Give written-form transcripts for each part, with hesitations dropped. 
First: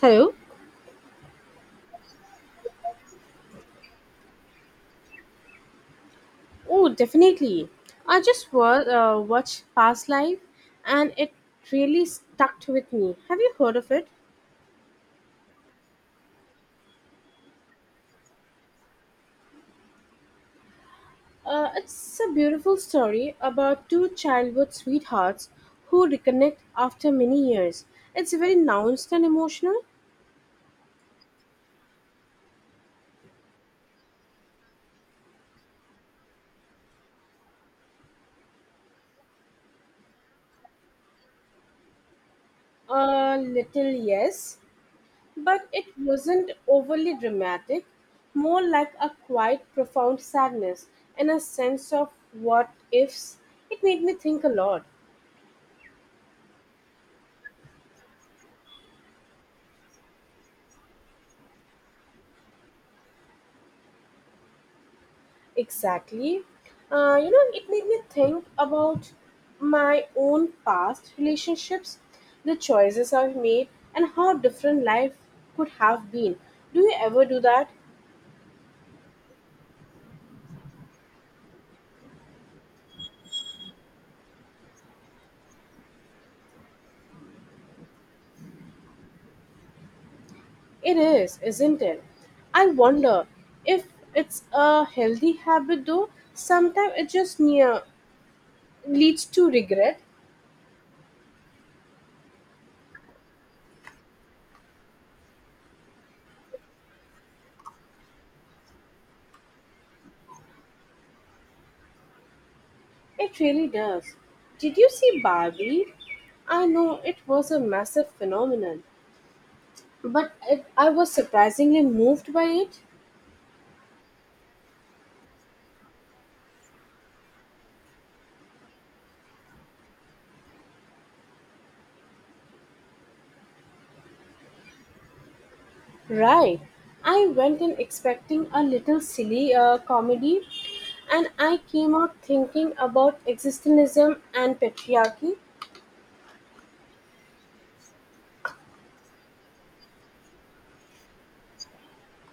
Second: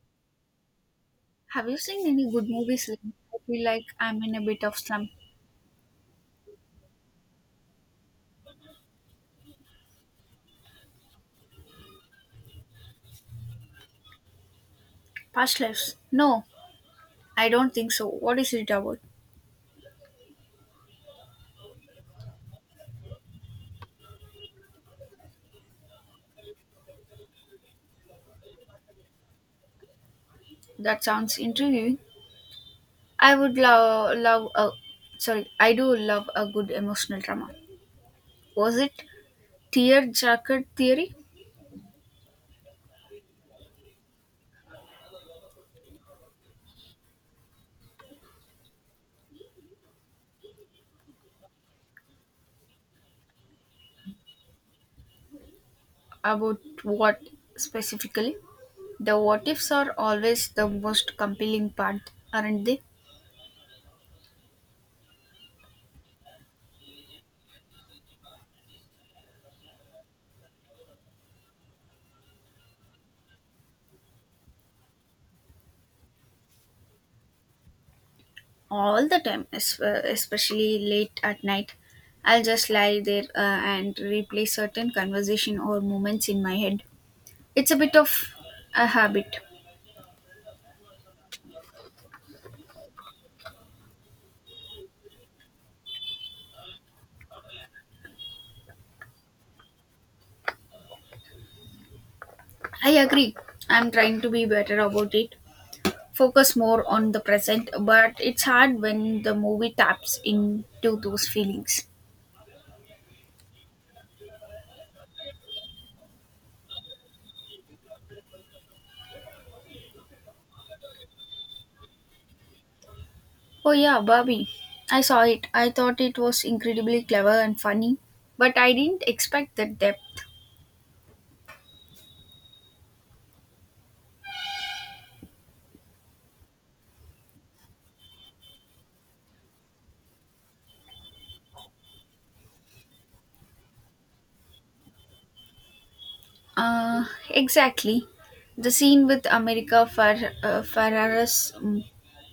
Hello. Have you seen any good movies lately? I feel like I'm in a bit of slump. Oh, definitely. I watched Past Life and it really stuck with me. Have you heard of it? Past lives? No, I don't think so. What is it about? It's a beautiful story about two childhood sweethearts who reconnect after many years. It's very nuanced and emotional. That sounds intriguing. I would love love a sorry, I do love a good emotional drama. Was it tear jacket theory? A little, yes, but it wasn't overly dramatic, more like a quiet, profound sadness and a sense of what ifs. It made me think a lot. About what specifically? The what ifs are always the most compelling part, aren't they? Exactly. It made me think about my own past relationships, the choices I've made, and how different life could have been. Do you ever do that? All the time, especially late at night. I'll just lie there and replay certain conversation or moments in my head. It's a bit of a habit. It is, isn't it? I wonder if it's a healthy habit though. Sometimes it just near leads to regret. I agree. I'm trying to be better about it. Focus more on the present, but it's hard when the movie taps into those feelings. It really does. Did you see Barbie? I know it was a massive phenomenon. But it, I was surprisingly moved by it. Oh yeah, Barbie. I saw it. I thought it was incredibly clever and funny, but I didn't expect that depth. Right. I went in expecting a little silly comedy, and I came out thinking about existentialism and patriarchy. Exactly. The scene with Ferrara's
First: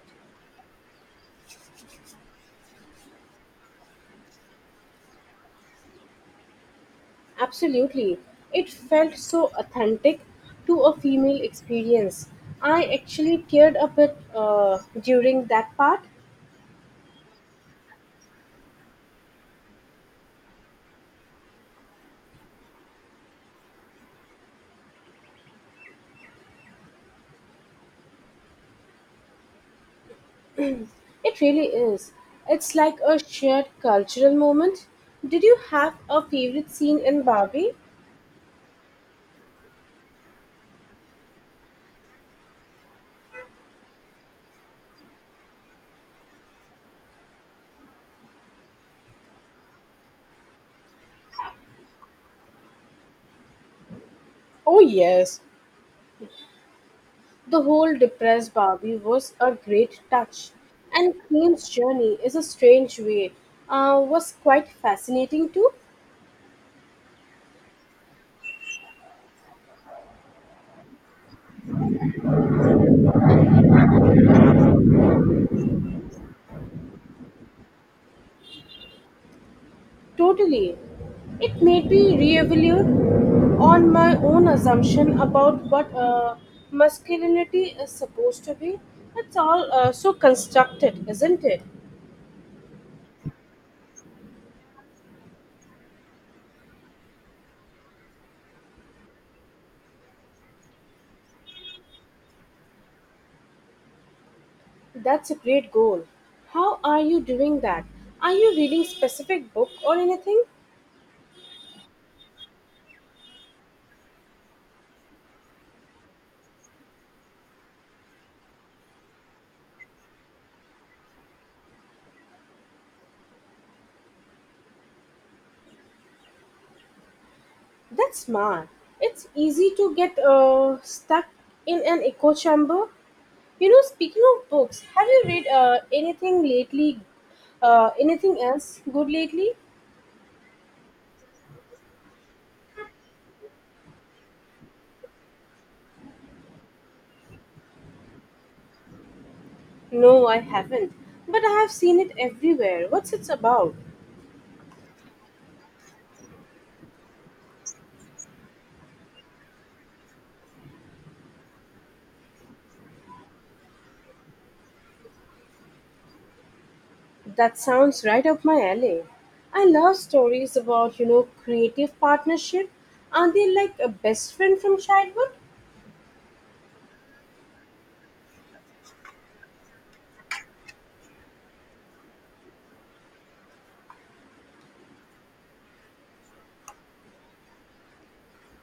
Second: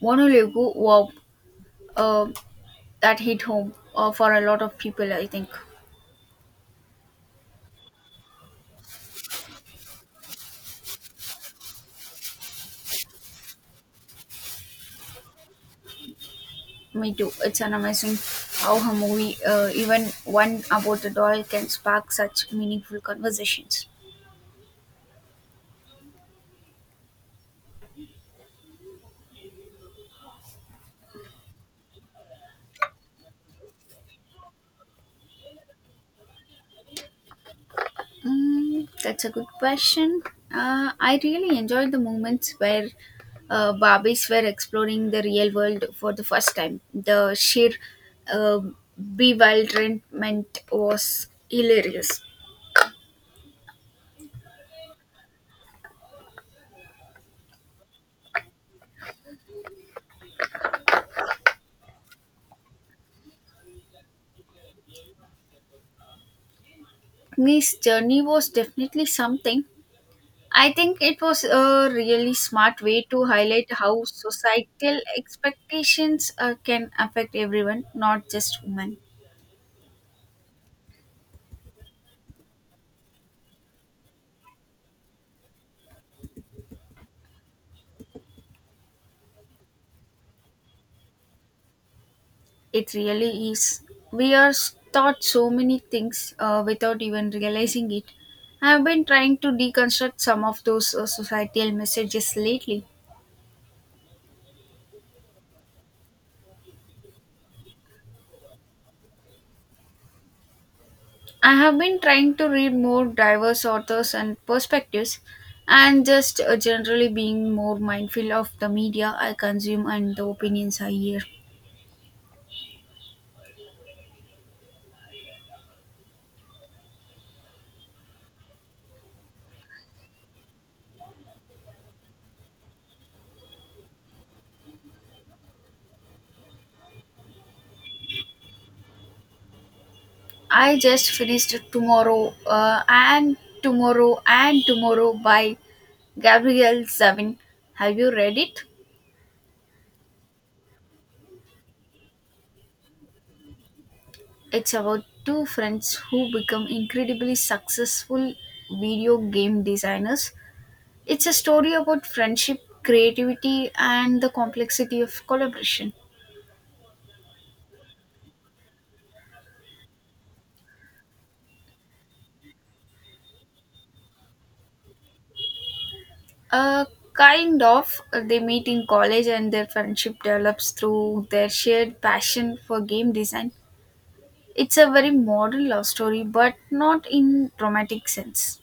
monologue, wow, uh, that hit home for a lot of people, I think. Absolutely. It felt so authentic to a female experience. I actually teared a bit during that part. Me too. It's an amazing how a movie, even one about a doll, can spark such meaningful conversations. It really is. It's like a shared cultural moment. Did you have a favorite scene in Barbie? Mm, that's a good question. I really enjoyed the moments where Barbies were exploring the real world for the first time. The sheer uh, bewilderment was hilarious. Oh, yes. The whole depressed Barbie was a great touch, and Queen's journey is a strange way. Was quite fascinating too. This journey was definitely something. I think it was a really smart way to highlight how societal expectations can affect everyone, not just women. Totally, it made me reevaluate on my own assumption about what masculinity is supposed to be. It's all so constructed, isn't it? It really is. We are taught so many things without even realizing it. I've been trying to deconstruct some of those societal messages lately. That's a great goal. How are you doing that? Are you reading specific book or anything? I have been trying to read more diverse authors and perspectives and just generally being more mindful of the media I consume and the opinions I hear. That's smart. It's easy to get stuck in an echo chamber. You know, speaking of books, have you read anything lately? Anything else good lately? I just finished Tomorrow and Tomorrow and Tomorrow by Gabrielle Zavin. Have you read it? No, I haven't. But I have seen it everywhere. What's it about? It's about two friends who become incredibly successful video game designers. It's a story about friendship, creativity, and the complexity of collaboration. That sounds right up my alley. I love stories about, you know, creative partnership. Are they like a best friend from childhood? Uh, kind of, they meet in college and their friendship develops through their shared passion for game design. It's a very modern love story, but not in dramatic sense.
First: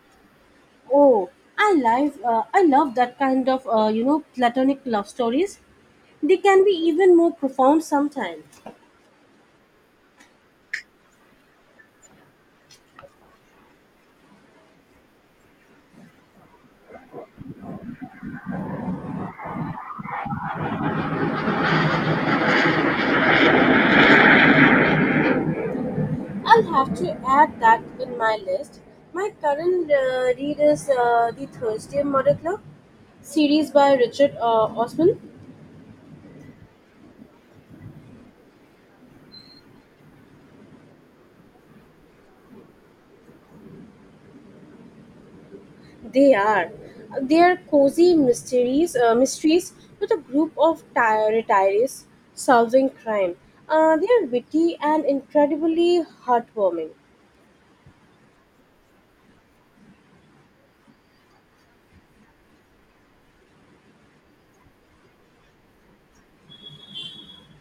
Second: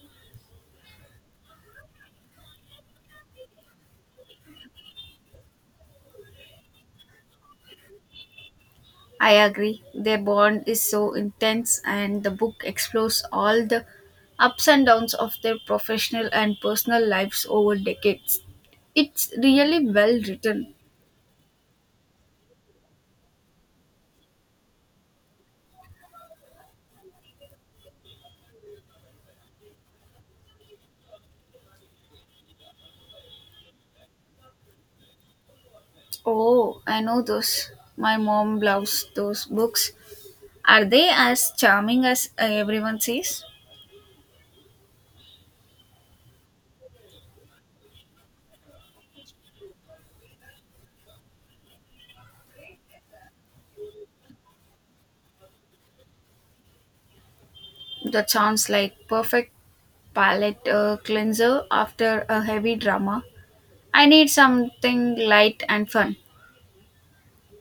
Oh, I love that kind of platonic love stories. They can be even more profound sometimes. I agree. Their bond is so intense, and the book explores all the ups and downs of their professional and personal lives over decades. It's really well written. I'll have to add that in my list. My current read is the Thursday Murder Club series by Richard Osman. Oh, I know those. My mom loves those books. Are they as charming as everyone says? They are they are cozy mysteries with a group of retirees solving crime. They are witty and incredibly heartwarming. That sounds like perfect palate cleanser after a heavy drama. I need something light and fun.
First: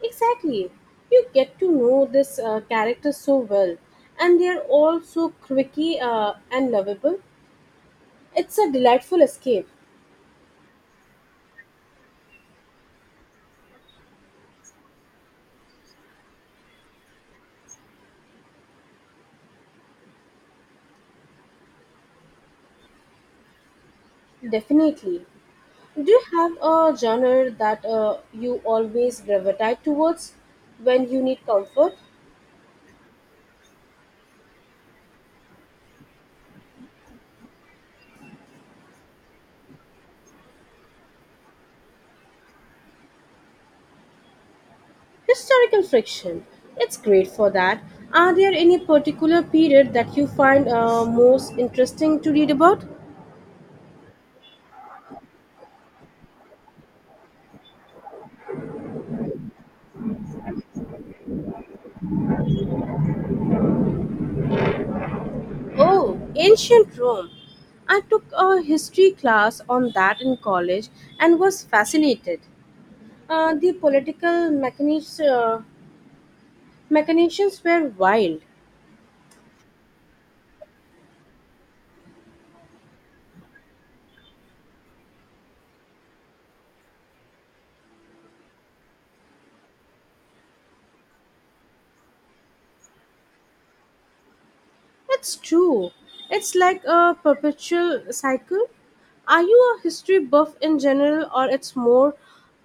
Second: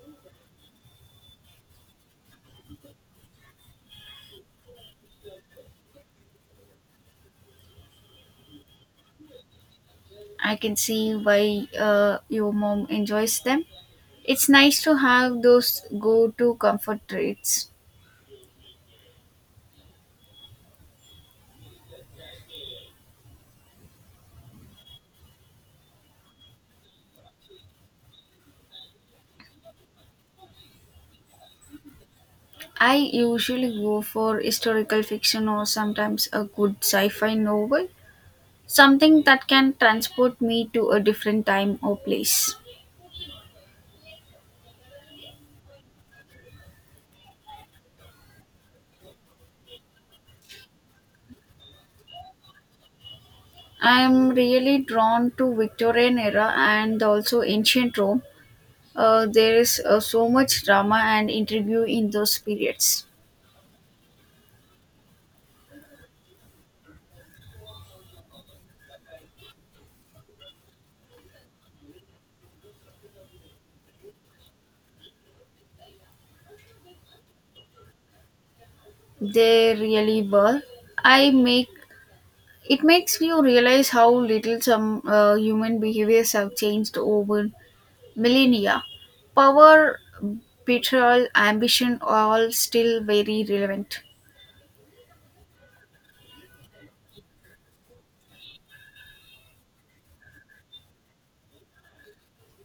Exactly. You get to know this characters so well, and they're all so quirky and lovable. It's a delightful escape, I can see why your mom enjoys them. It's nice to have those go to comfort reads. definitely. Do you have a genre that you always gravitate towards when you need comfort? I usually go for historical fiction or sometimes a good sci fi novel, something that can transport me to a different time or place. Historical fiction. It's great for that. Are there any particular period that you find most interesting to read about? I'm really drawn to Victorian era and also ancient Rome. There is so much drama and intrigue in those periods. Oh, ancient Rome. I took a history class on that in college and was fascinated. The political machinations were wild. They really were. I make It makes you realize how little some human behaviors have changed over millennia. Power, betrayal, ambition all still very relevant. It's true. It's like a perpetual cycle. Are you a history buff in general or it's more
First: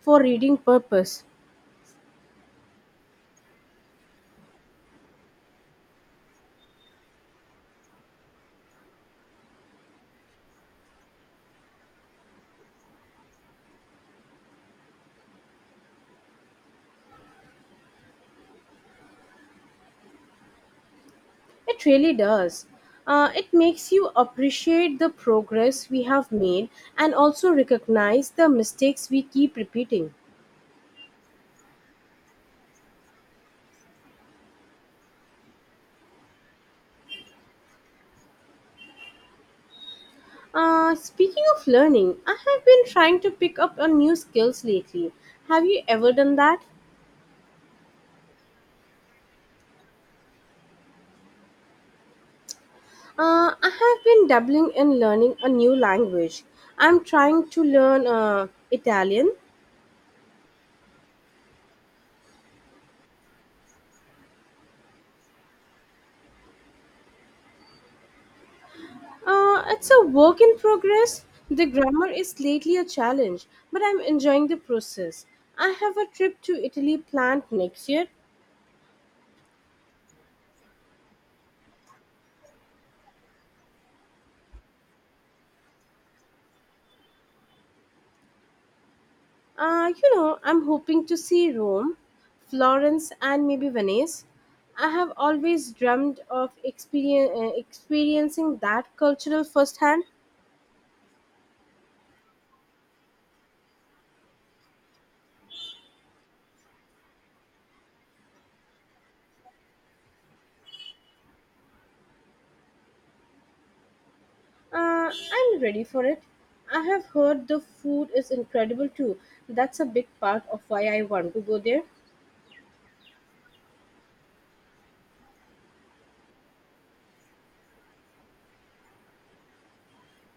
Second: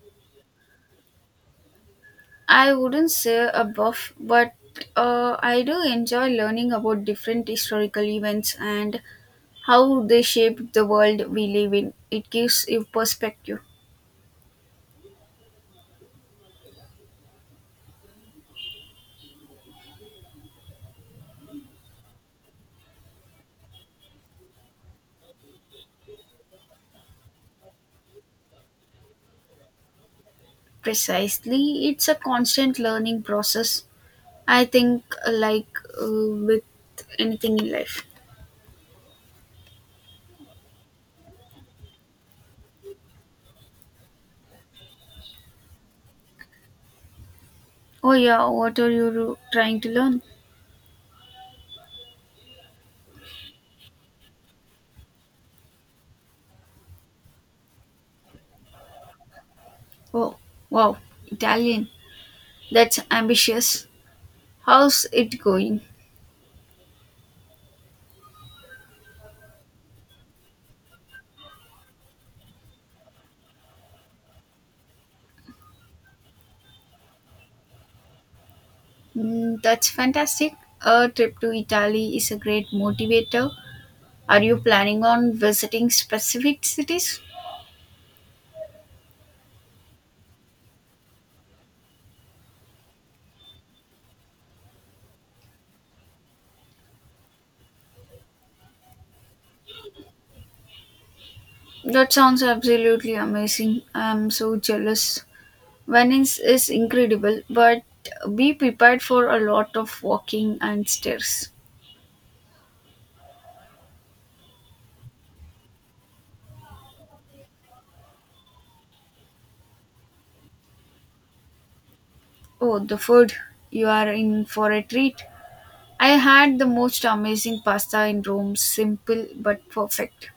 for reading purpose? I wouldn't say a buff, but I do enjoy learning about different historical events and how they shaped the world we live in. It gives you perspective. It really does. It makes you appreciate the progress we have made and also recognize the mistakes we keep repeating. Precisely, it's a constant learning process. I think, with anything in life. Speaking of learning, I have been trying to pick up on new skills lately. Have you ever done that? Oh yeah, what are you trying to learn? I have been dabbling in learning a new language. I'm trying to learn Italian. Oh, wow, Italian. That's ambitious. How's it going? It's a work in progress. The grammar is lately a challenge, but I'm enjoying the process. I have a trip to Italy planned next year. Mm, that's fantastic. A trip to Italy is a great motivator. Are you planning on visiting specific cities? I'm hoping to see Rome, Florence, and maybe Venice. I have always dreamed of experiencing that cultural firsthand. That sounds absolutely amazing. I'm so jealous. Venice is incredible, but be prepared for a lot of walking and stairs. Uh, I'm ready for it. I have heard the food is incredible too. That's a big part of why I want to go there. Oh, the food. You are in for a treat. I had the most amazing pasta in Rome, simple but perfect.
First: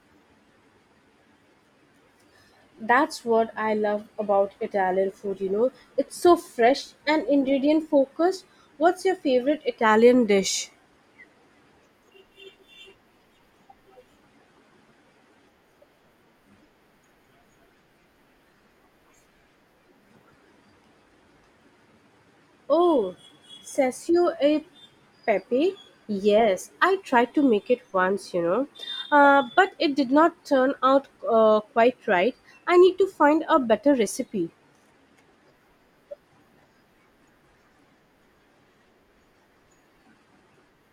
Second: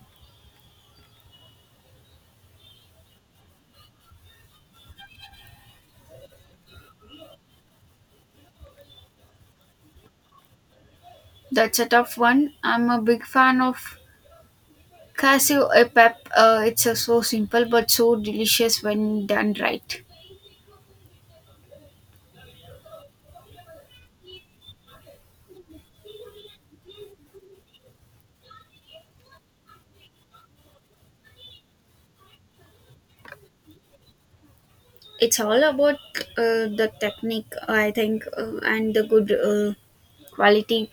That's what I love about Italian food, you know. It's so fresh and ingredient focused. What's your favorite Italian dish? That's a tough one. I'm a big fan of cashew e pep. It's a, so simple but so delicious when done right. Oh, sasio e pepe. Yes, I tried to make it once, but it did not turn out quite right. I need to find a better recipe. It's all about the technique, I think, and the good quality.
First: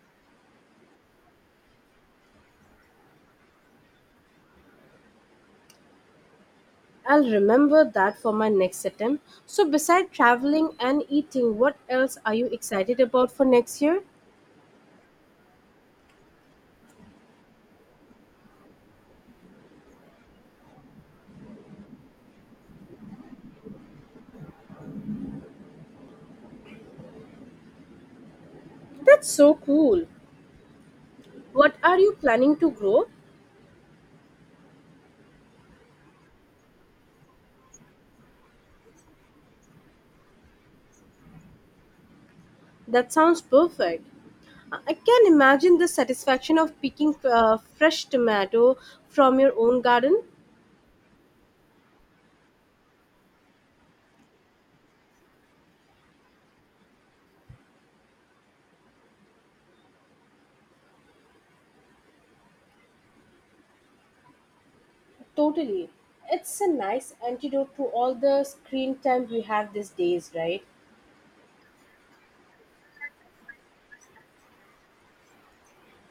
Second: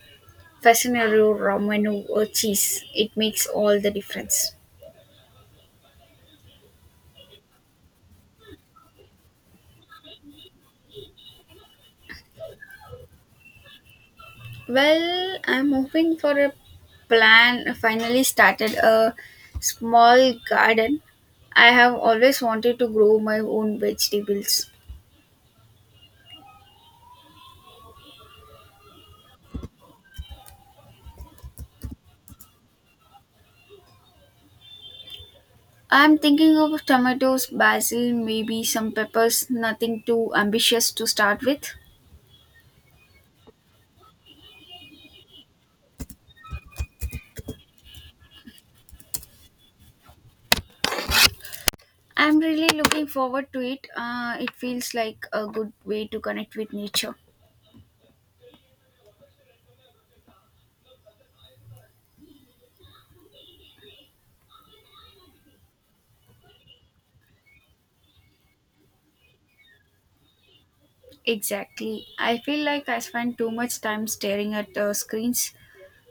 Fascinario Romano cheese. It makes all the difference. I'll remember that for my next attempt. So, besides traveling and eating, what else are you excited about for next year? Well, I'm hoping for a plan. I finally started a small garden. I have always wanted to grow my own vegetables. That's so cool. What are you planning to grow? I'm thinking of tomatoes, basil, maybe some peppers, nothing too ambitious to start with. That sounds perfect. I can imagine the satisfaction of picking fresh tomato from your own garden. I'm really looking forward to it. It feels like a good way to connect with nature. Totally. It's a nice antidote to all the screen time we have these days, right? Exactly. I feel like I spend too much time staring at screens.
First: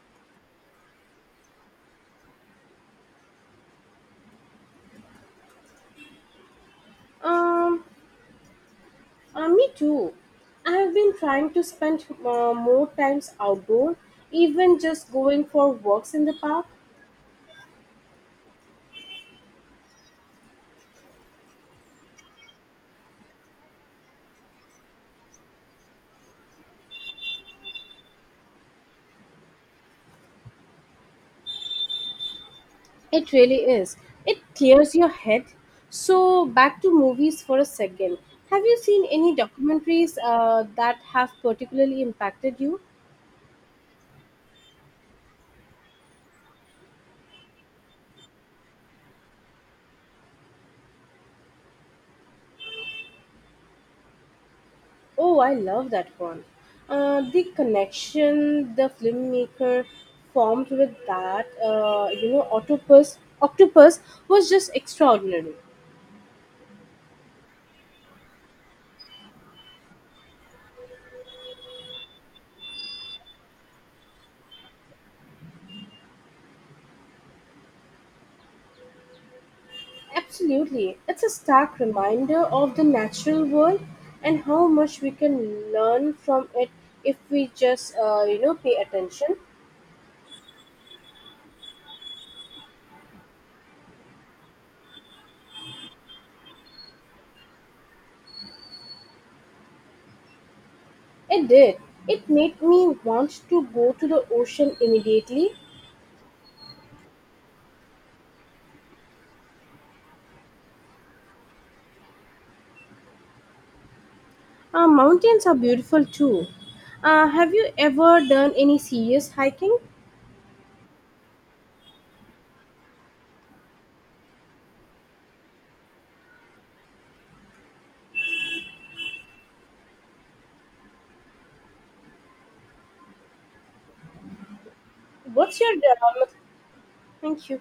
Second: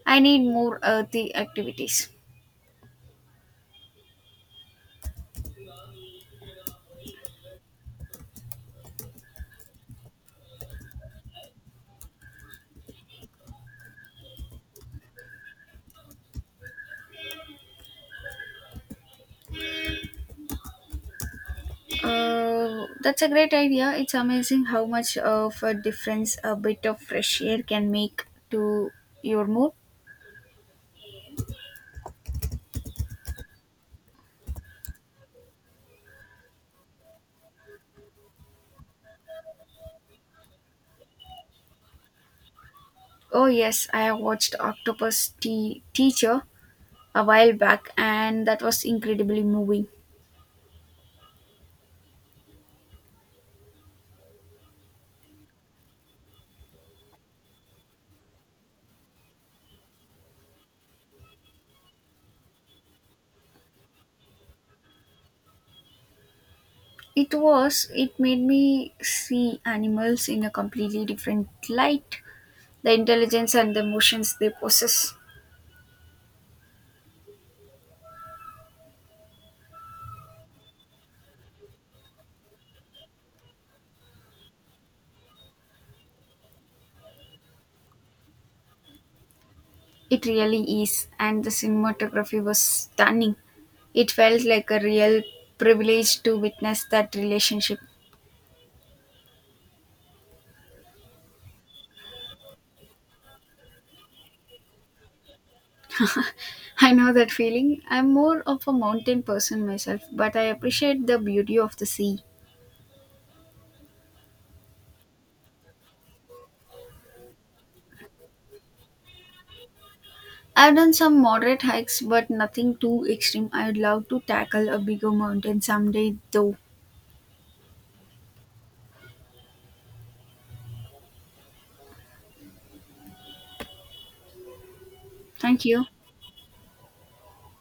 I need more earthy activities. Um, Me too. I have been trying to spend more times outdoor, even just going for walks in the park. That's a great idea. It's amazing how much of a difference a bit of fresh air can make to your mood. It really is. It clears your head. So, back to movies for a second. Have you seen any documentaries that have particularly impacted you? Oh, yes, I have watched Octopus Tea Teacher a while back, and that was incredibly moving. Oh, I love that one. The connection the filmmaker formed with that octopus was just extraordinary. It was, it made me see animals in a completely different light, the intelligence and the emotions they possess. Absolutely, it's a stark reminder of the natural world and how much we can learn from it if we just pay attention. It really is, and the cinematography was stunning. It felt like a real privilege to witness that relationship. It did. It made me want to go to the ocean immediately. I know that feeling. I'm more of a mountain person myself, but I appreciate the beauty of the sea. Mountains are beautiful too. Have you ever done any serious hiking? I've done some moderate hikes, but nothing too extreme. I'd love to tackle a bigger mountain someday, though. What's Thank your you. Thank you?